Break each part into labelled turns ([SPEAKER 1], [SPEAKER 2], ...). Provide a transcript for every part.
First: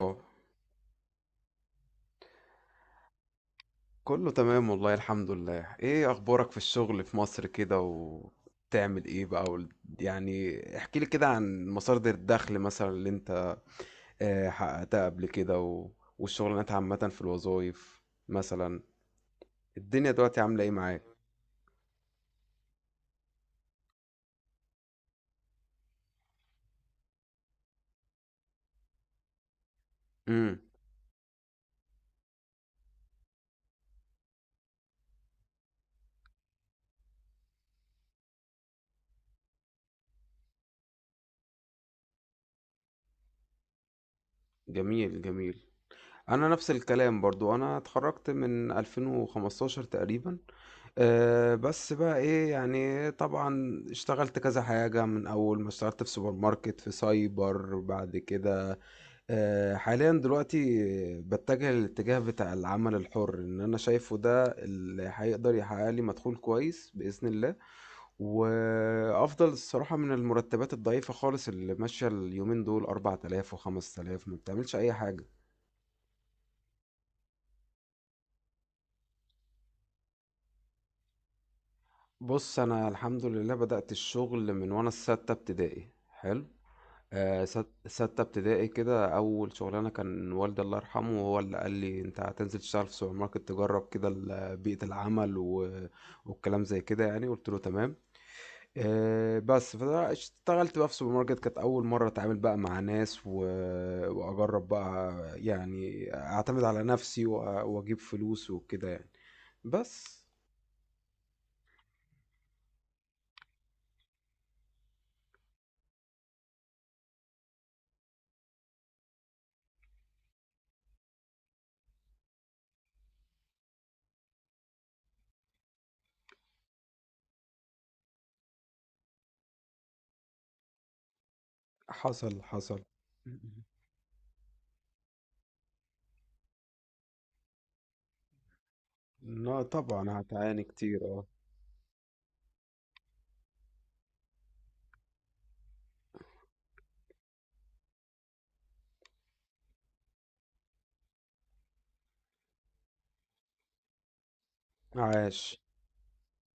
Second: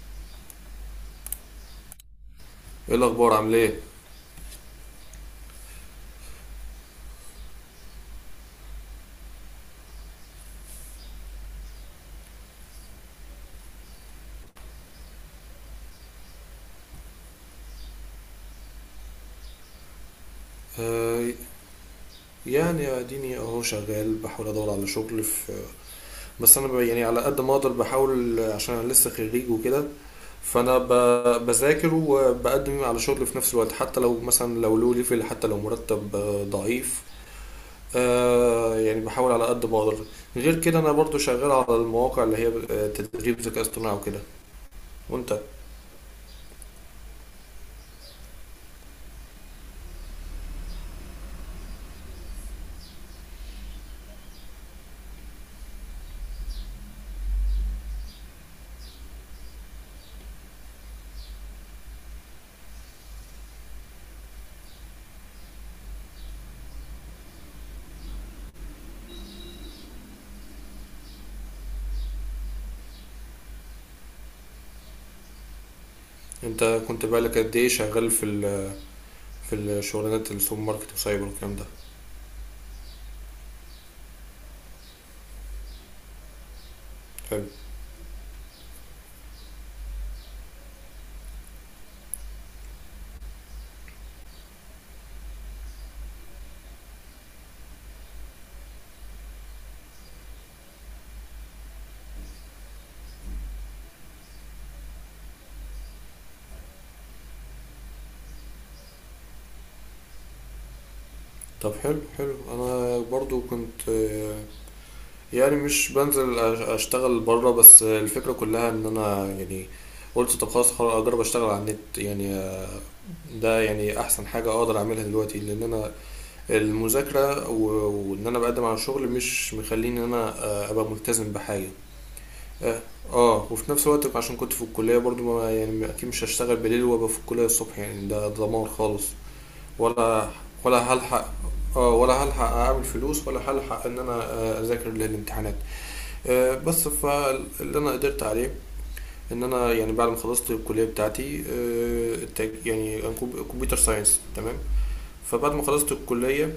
[SPEAKER 1] اه،
[SPEAKER 2] ايه الاخبار عامل ايه؟
[SPEAKER 1] كله تمام والله الحمد لله. ايه اخبارك في الشغل في مصر كده وبتعمل ايه بقى يعني احكي لي كده عن مصادر الدخل مثلا اللي انت حققتها قبل كده والشغلانات عامة في الوظائف مثلا، الدنيا دلوقتي عاملة ايه معاك؟
[SPEAKER 2] آه يعني اديني اهو شغال بحاول ادور على شغل في. يعني على قد ما اقدر بحاول عشان انا لسه خريج وكده.
[SPEAKER 1] امم
[SPEAKER 2] بذاكر وبقدم على شغل في نفس الوقت، حتى لو مثلا لو له ليفل، حتى لو مرتب ضعيف. يعني بحاول على قد ما اقدر. غير كده انا برضو شغال على المواقع اللي هي تدريب ذكاء اصطناعي وكده.
[SPEAKER 1] جميل
[SPEAKER 2] وانت،
[SPEAKER 1] جميل. انا نفس الكلام برضو انا اتخرجت من 2015 تقريبا. بس بقى إيه، يعني طبعًا اشتغلت كذا حاجة، من أول ما اشتغلت في سوبر ماركت، في سايبر، بعد كده. حاليًا دلوقتي باتجه للاتجاه بتاع العمل الحُر، إن أنا شايفه ده اللي هيقدر يحقق لي مدخول كويس بإذن الله، وأفضل الصراحة من المرتبات الضعيفة خالص اللي ماشية اليومين دول. 4000 و5000 ما بتعملش أي حاجة.
[SPEAKER 2] انت كنت بقالك قد ايه شغال في في الشغلانات السوبر ماركت وسايبر والكلام ده؟
[SPEAKER 1] بُص، أنا الحمد لله بدأت الشغل من وأنا في سَتّة ابتدائي، حلو؟
[SPEAKER 2] حلو.
[SPEAKER 1] ستة ابتدائي كده. أول شغلانة كان والدي الله يرحمه هو اللي قال لي أنت هتنزل تشتغل في سوبر ماركت تجرب كده بيئة العمل والكلام زي كده، يعني قلت له تمام. بس فاشتغلت بقى في سوبر ماركت، كانت أول مرة أتعامل بقى مع ناس وأجرب بقى، يعني أعتمد على نفسي وأجيب فلوس وكده يعني. بس
[SPEAKER 2] طب حلو حلو، انا برضو كنت يعني مش بنزل اشتغل بره، بس الفكرة كلها ان انا يعني قلت طب خلاص خلاص اجرب اشتغل على النت يعني، ده يعني احسن حاجة اقدر اعملها دلوقتي لان انا المذاكرة وان انا بقدم على شغل مش مخليني ان انا ابقى ملتزم بحاجة.
[SPEAKER 1] حصل حصل.
[SPEAKER 2] اه، وفي نفس الوقت عشان كنت في الكلية برضو، ما يعني اكيد مش هشتغل بالليل وابقى في الكلية الصبح، يعني ده دمار خالص.
[SPEAKER 1] لا طبعا
[SPEAKER 2] ولا
[SPEAKER 1] هتعاني
[SPEAKER 2] ولا
[SPEAKER 1] كتير، اه.
[SPEAKER 2] هلحق، اه ولا هلحق اعمل فلوس، ولا هلحق ان انا اذاكر للامتحانات. بس فاللي انا قدرت عليه ان انا يعني بعد ما خلصت الكليه بتاعتي، يعني أنا كمبيوتر ساينس، تمام. فبعد
[SPEAKER 1] عاش.
[SPEAKER 2] ما خلصت الكليه،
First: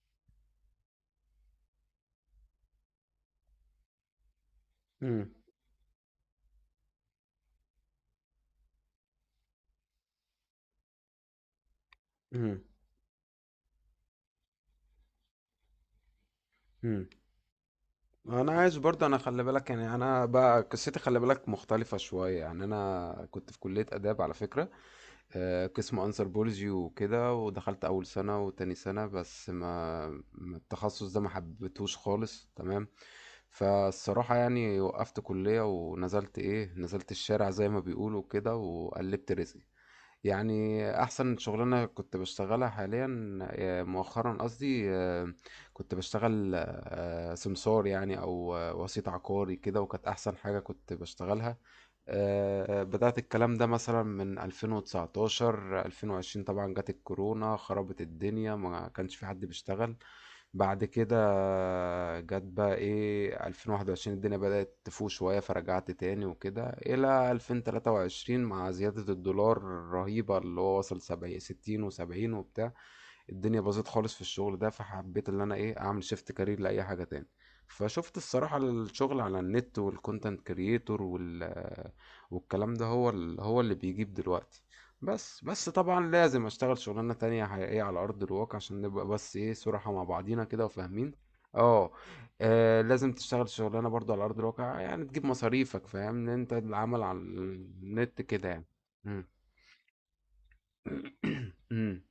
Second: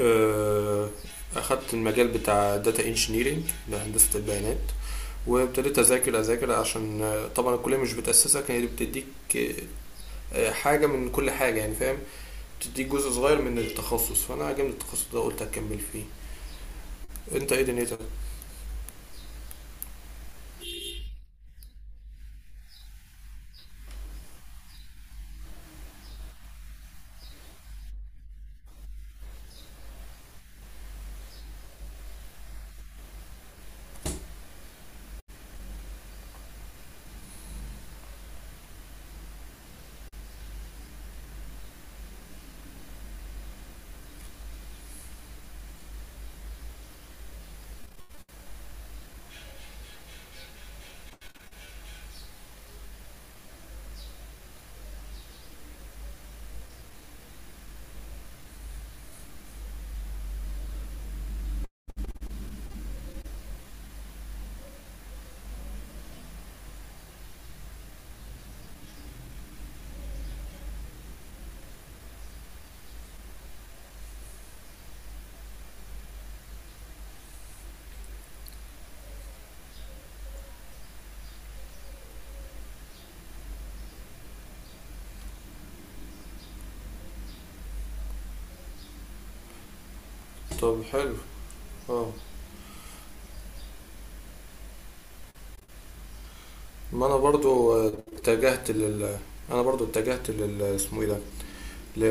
[SPEAKER 2] آه، اخدت المجال بتاع داتا انجينيرينج، ده هندسه البيانات.
[SPEAKER 1] مم.
[SPEAKER 2] وابتديت اذاكر عشان طبعا الكليه مش بتاسسك، هي بتديك آه، حاجه من كل حاجه يعني، فاهم؟
[SPEAKER 1] مم.
[SPEAKER 2] تديك جزء صغير من التخصص، فانا عجبني التخصص ده قلت هكمل فيه.
[SPEAKER 1] مم.
[SPEAKER 2] انت ايه دنيتك؟
[SPEAKER 1] انا عايز برضه، انا خلي بالك، يعني انا بقى قصتي خلي بالك مختلفه شويه. يعني انا كنت في كليه اداب على فكره، قسم انثروبولوجي وكده، ودخلت اول سنه وتاني سنه بس ما التخصص ده ما حبيتهوش خالص، تمام؟ فالصراحه يعني وقفت كليه ونزلت ايه، نزلت الشارع زي ما بيقولوا كده وقلبت رزقي. يعني احسن شغلانه كنت بشتغلها حاليا، مؤخرا قصدي، كنت بشتغل سمسار يعني، او وسيط عقاري كده، وكانت احسن حاجه كنت بشتغلها. بدات الكلام ده مثلا من 2019 2020. طبعا جت الكورونا خربت الدنيا، ما كانش في حد بيشتغل. بعد كده جت بقى ايه، 2021، الدنيا بدأت تفوق شوية فرجعت تاني وكده، إلى 2023 مع زيادة الدولار الرهيبة اللي هو وصل 70 60 و70 وبتاع. الدنيا باظت خالص في الشغل ده، فحبيت ان انا ايه، اعمل شيفت كارير لاي حاجه تاني. فشفت الصراحه الشغل على النت والكونتنت كرييتور والكلام ده هو هو اللي بيجيب دلوقتي. بس طبعا لازم اشتغل شغلانه تانية حقيقيه على ارض الواقع عشان نبقى بس ايه صراحه مع بعضينا كده
[SPEAKER 2] طب
[SPEAKER 1] وفاهمين.
[SPEAKER 2] حلو.
[SPEAKER 1] اه.
[SPEAKER 2] اه،
[SPEAKER 1] لازم تشتغل شغلانه برضه على ارض الواقع يعني تجيب مصاريفك، فاهم ان انت العمل
[SPEAKER 2] ما انا
[SPEAKER 1] على
[SPEAKER 2] برضو
[SPEAKER 1] النت كده يعني.
[SPEAKER 2] اتجهت لل.
[SPEAKER 1] مم.
[SPEAKER 2] انا برضو اتجهت لل، اسمه ايه ده،
[SPEAKER 1] مم.
[SPEAKER 2] ل...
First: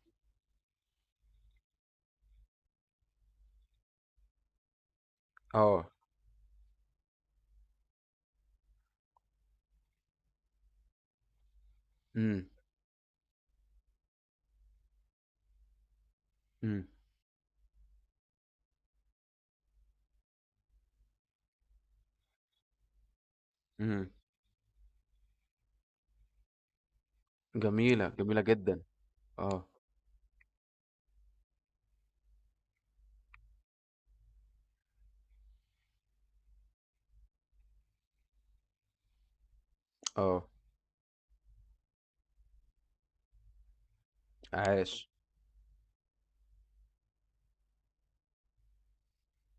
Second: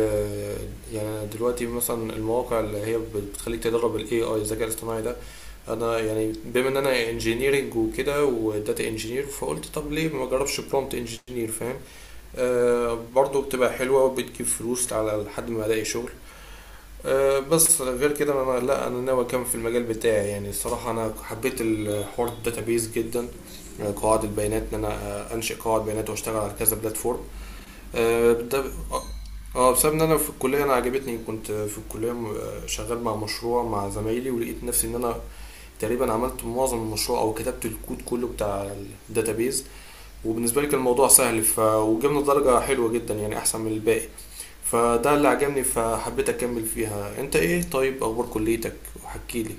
[SPEAKER 2] يعني أنا دلوقتي مثلا المواقع اللي هي بتخليك تدرب الاي اي، الذكاء الاصطناعي ده.
[SPEAKER 1] اه.
[SPEAKER 2] انا يعني بما ان انا انجينيرنج وكده وداتا انجينير، فقلت طب ليه ما اجربش برومبت انجينير، فاهم؟
[SPEAKER 1] مم.
[SPEAKER 2] آه برضو بتبقى حلوه وبتجيب فلوس على لحد ما الاقي شغل.
[SPEAKER 1] مم.
[SPEAKER 2] أه بس غير كده انا، لا انا ناوي اكمل في المجال بتاعي يعني. الصراحه انا حبيت الحوار الداتابيز جدا. أه،
[SPEAKER 1] إمم.
[SPEAKER 2] قواعد البيانات، ان انا أه، انشئ قواعد بيانات واشتغل على كذا بلاتفورم.
[SPEAKER 1] جميلة،
[SPEAKER 2] أه،
[SPEAKER 1] جميلة
[SPEAKER 2] ده،
[SPEAKER 1] جدًا.
[SPEAKER 2] اه،
[SPEAKER 1] آه،
[SPEAKER 2] بسبب ان انا في الكليه انا عجبتني، كنت في الكليه شغال مع مشروع مع زمايلي، ولقيت نفسي ان انا تقريبا عملت معظم المشروع او كتبت الكود كله بتاع الداتابيز.
[SPEAKER 1] آه،
[SPEAKER 2] وبالنسبه لي كان الموضوع سهل ف... وجبنا درجه حلوه جدا يعني، احسن من الباقي.
[SPEAKER 1] عاش.
[SPEAKER 2] فده اللي عجبني فحبيت اكمل فيها. انت ايه طيب، اخبار كليتك، وحكي لي.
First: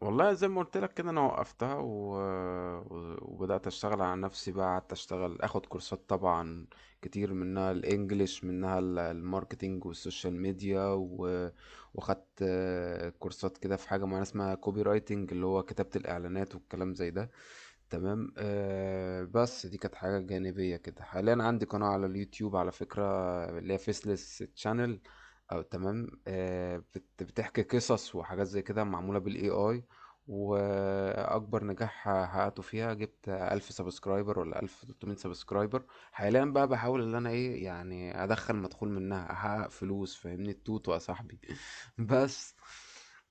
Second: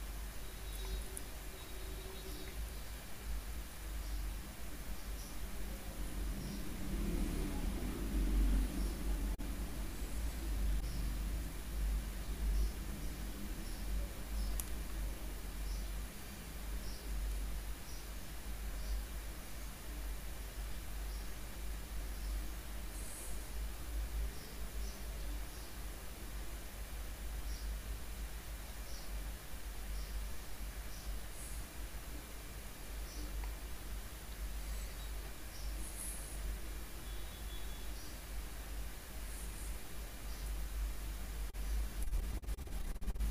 [SPEAKER 1] والله زي ما قلت لك كده انا وقفتها وبدأت اشتغل على نفسي. بقى قعدت اشتغل اخد كورسات طبعا كتير، منها الانجليش، منها الماركتينج والسوشيال ميديا واخدت كورسات كده في حاجة معينة اسمها كوبي رايتنج، اللي هو كتابة الاعلانات والكلام زي ده، تمام؟ آه بس دي كانت حاجة جانبية كده. حاليا عندي قناة على اليوتيوب على فكرة، اللي هي فيسلس تشانل او تمام، آه بتحكي قصص وحاجات زي كده معمولة بالاي اي. واكبر نجاح حققته فيها، جبت 1000 سبسكرايبر ولا 1300 سبسكرايبر. حاليا بقى بحاول ان انا ايه يعني ادخل مدخول منها، احقق فلوس، فاهمني التوت يا صاحبي؟ بس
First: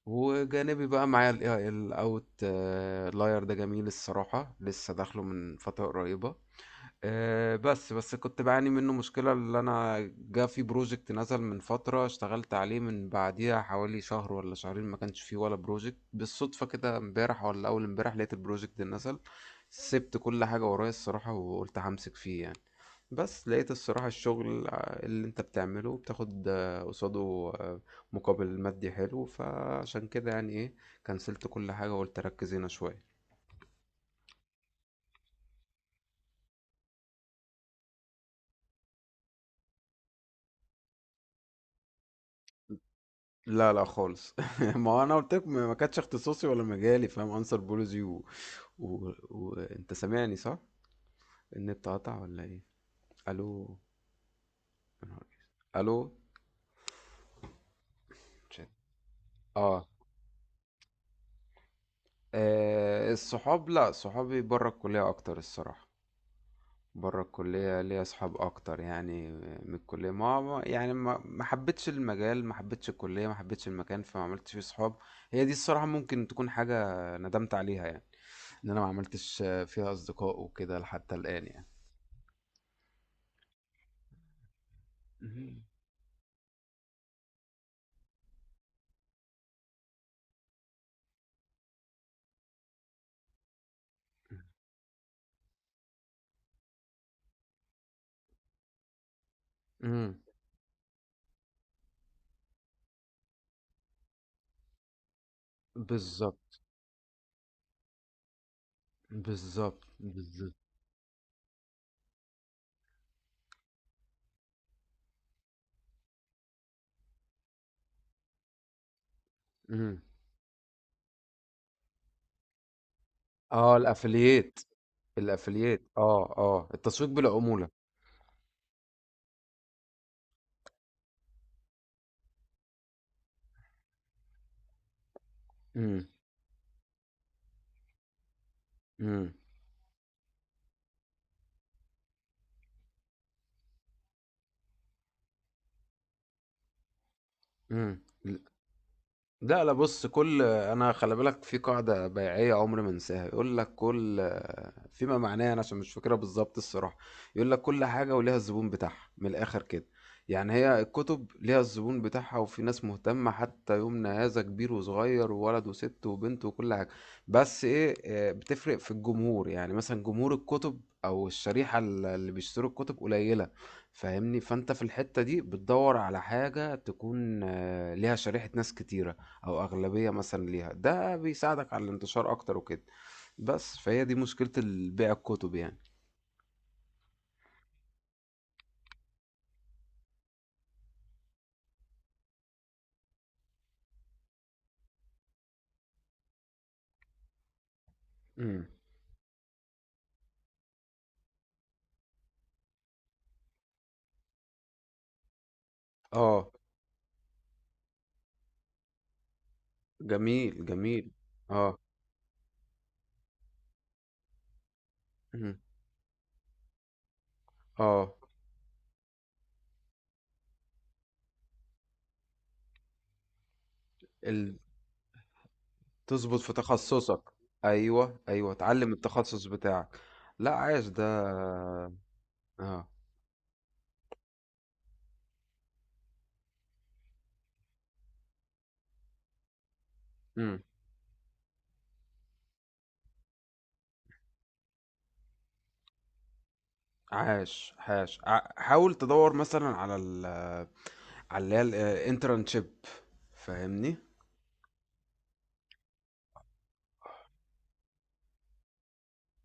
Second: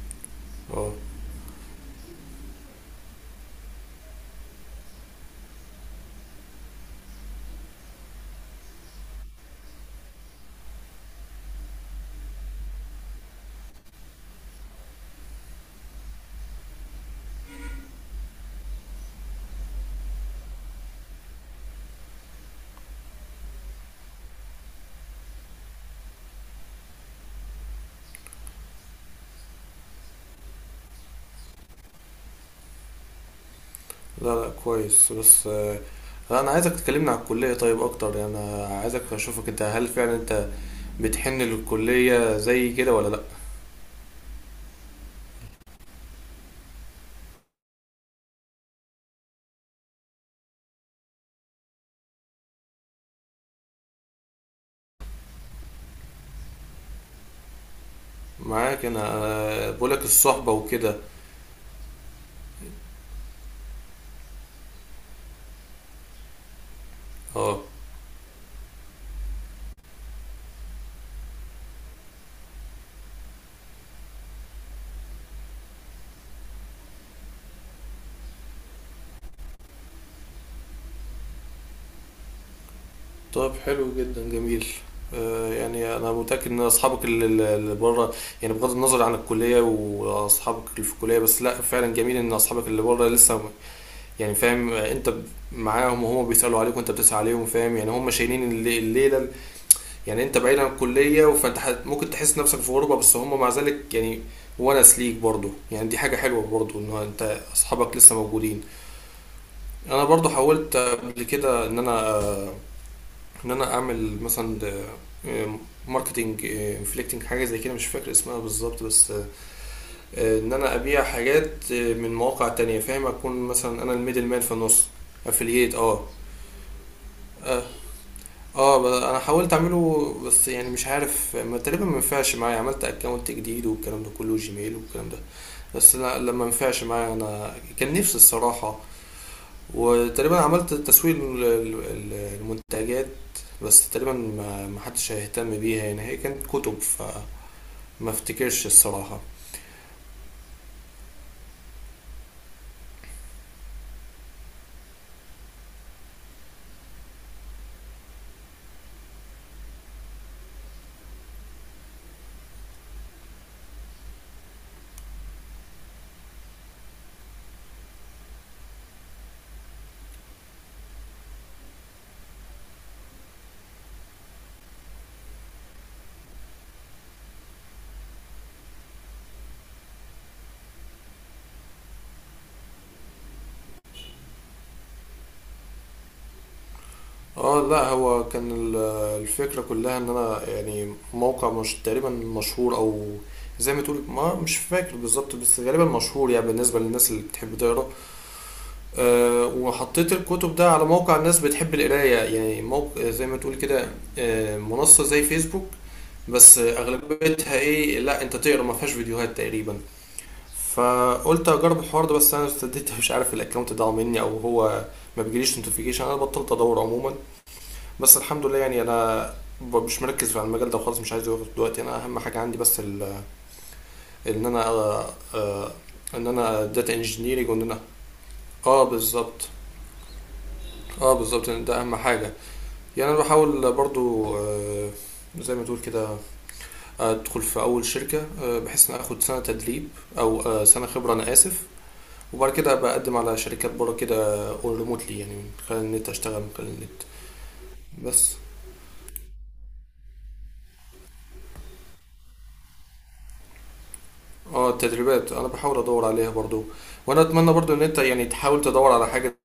[SPEAKER 1] وجانبي
[SPEAKER 2] اه
[SPEAKER 1] بقى معايا الاي اي الاوت لاير ده، جميل الصراحة، لسه داخله من فترة قريبة. بس كنت بعاني منه مشكلة، اللي أنا جا في بروجكت نزل من فترة اشتغلت عليه، من بعديها حوالي شهر ولا شهرين ما كانش فيه ولا بروجكت. بالصدفة كده امبارح ولا أول امبارح لقيت البروجكت ده نزل. سبت كل حاجة ورايا الصراحة وقلت همسك فيه يعني. بس لقيت الصراحة الشغل اللي انت بتعمله بتاخد قصاده مقابل مادي حلو، فعشان كده يعني ايه، كنسلت كل حاجة وقلت ركز هنا شوية.
[SPEAKER 2] لا لا كويس، بس انا عايزك تكلمني على الكليه طيب اكتر، يعني انا عايزك اشوفك انت، هل فعلا انت بتحن للكليه زي كده ولا لا؟
[SPEAKER 1] لا لا خالص. ما هو انا قلت لك ما ما كانتش اختصاصي ولا مجالي، فاهم؟ انسر بولوجي وانت سامعني صح؟ النت قطع ولا ايه؟ الو؟ يا نهار أسود. الو؟ شت.
[SPEAKER 2] معاك انا،
[SPEAKER 1] اه.
[SPEAKER 2] بقولك الصحبه وكده.
[SPEAKER 1] الصحاب، لا صحابي بره الكلية اكتر الصراحة. بره
[SPEAKER 2] اه.
[SPEAKER 1] الكلية ليا اصحاب اكتر يعني من الكلية. يعني ما حبيتش المجال، ما حبيتش الكلية، ما حبيتش المكان، فما عملتش فيه صحاب. هي دي الصراحة ممكن تكون حاجة ندمت عليها يعني، إن أنا ما عملتش فيها أصدقاء وكده حتى الآن يعني.
[SPEAKER 2] طب حلو جدا، جميل.
[SPEAKER 1] اهم.
[SPEAKER 2] يعني انا متاكد ان اصحابك اللي بره يعني، بغض النظر عن الكليه واصحابك اللي في الكليه. بس لا فعلا جميل ان اصحابك اللي بره لسه يعني فاهم، معاهم، وهم بيسالوا عليك وانت بتسال عليهم، فاهم يعني. هم شايلين الليله
[SPEAKER 1] إمم.
[SPEAKER 2] يعني انت بعيد عن الكليه، فانت ممكن تحس نفسك في غربه، بس هم مع ذلك يعني ونس ليك برضه، يعني دي حاجه حلوه
[SPEAKER 1] بالضبط،
[SPEAKER 2] برضه ان انت اصحابك لسه موجودين.
[SPEAKER 1] بالضبط،
[SPEAKER 2] انا برضه
[SPEAKER 1] بالضبط.
[SPEAKER 2] حاولت قبل كده ان انا ان انا اعمل مثلا ماركتنج انفليكتنج، حاجه زي كده مش فاكر اسمها بالظبط، بس
[SPEAKER 1] إمم.
[SPEAKER 2] ان انا ابيع حاجات آه، من مواقع تانية، فاهم، اكون
[SPEAKER 1] آه
[SPEAKER 2] مثلا انا الميدل مان في
[SPEAKER 1] الأفيليت،
[SPEAKER 2] النص. افلييت،
[SPEAKER 1] الأفيليت،
[SPEAKER 2] اه.
[SPEAKER 1] آه، آه، التسويق
[SPEAKER 2] اه،
[SPEAKER 1] بالعمولة.
[SPEAKER 2] انا حاولت اعمله، بس يعني مش عارف ما تقريبا ما ينفعش معايا، عملت اكونت جديد والكلام ده كله، جيميل والكلام ده. بس
[SPEAKER 1] إمم،
[SPEAKER 2] لا لما ما ينفعش معايا، انا كان نفسي الصراحه.
[SPEAKER 1] إمم،
[SPEAKER 2] وتقريبا عملت تسويق للمنتجات، بس تقريبا ما ما حدش هيهتم بيها يعني، هي كانت كتب فما
[SPEAKER 1] إمم.
[SPEAKER 2] افتكرش الصراحة.
[SPEAKER 1] لا لا، بص، كل، انا خلي بالك في قاعده بيعيه عمري ما انساها، يقول لك كل، فيما معناه، انا عشان مش فاكرها بالظبط الصراحه، يقول لك كل حاجه وليها الزبون بتاعها، من الاخر كده. يعني هي الكتب ليها الزبون بتاعها، وفي ناس مهتمه حتى يومنا هذا، كبير وصغير وولد وست وبنت وكل حاجه. بس ايه، بتفرق في الجمهور، يعني مثلا جمهور الكتب او الشريحه اللي بيشتروا الكتب قليله، فاهمني؟ فانت في الحته دي بتدور على حاجه تكون ليها شريحه ناس كتيره او اغلبية مثلا ليها، ده بيساعدك على الانتشار اكتر وكده. بس فهي دي مشكلة بيع الكتب يعني.
[SPEAKER 2] اه لا هو كان الفكرة كلها ان انا يعني موقع مش تقريبا مشهور او زي ما تقول، ما مش فاكر بالظبط بس غالبا مشهور، يعني بالنسبة للناس اللي بتحب تقرا.
[SPEAKER 1] امم.
[SPEAKER 2] أه وحطيت الكتب ده على موقع الناس بتحب القراية يعني، موقع زي ما تقول كده، أه منصة زي فيسبوك،
[SPEAKER 1] اه.
[SPEAKER 2] بس أغلبيتها إيه لا أنت تقرا، ما فيهاش فيديوهات تقريبا.
[SPEAKER 1] جميل جميل.
[SPEAKER 2] فقلت
[SPEAKER 1] اه.
[SPEAKER 2] أجرب الحوار ده، بس أنا ابتديت مش عارف الأكونت ضاع مني أو هو ما
[SPEAKER 1] مم.
[SPEAKER 2] بيجيليش نوتيفيكيشن، أنا بطلت أدور عموما.
[SPEAKER 1] اه.
[SPEAKER 2] بس الحمد لله يعني أنا مش مركز في المجال ده وخلاص، مش عايز أدور دلوقتي. أنا أهم حاجة عندي بس إن
[SPEAKER 1] ال...
[SPEAKER 2] أنا أه آه، إن
[SPEAKER 1] تظبط في
[SPEAKER 2] أنا داتا
[SPEAKER 1] تخصصك.
[SPEAKER 2] انجينيرنج، وإن أنا
[SPEAKER 1] ايوه ايوه،
[SPEAKER 2] آه
[SPEAKER 1] اتعلم التخصص
[SPEAKER 2] بالظبط.
[SPEAKER 1] بتاعك. لا، عاش ده.
[SPEAKER 2] اه بالظبط، يعني ده اهم حاجه.
[SPEAKER 1] اه.
[SPEAKER 2] يعني انا بحاول برضو زي ما تقول كده ادخل في اول شركه بحيث ان اخد سنه تدريب، او
[SPEAKER 1] امم.
[SPEAKER 2] سنه خبره، انا اسف. وبعد كده ابقى اقدم على شركات بره كده اون ريموتلي، يعني من خلال النت اشتغل من خلال النت.
[SPEAKER 1] عاش عاش،
[SPEAKER 2] بس
[SPEAKER 1] حاول تدور مثلا على على اللي هي الانترنشيب، فاهمني؟
[SPEAKER 2] اه التدريبات انا بحاول ادور عليها برضو، وانا اتمنى برضو ان انت يعني تحاول تدور على حاجه.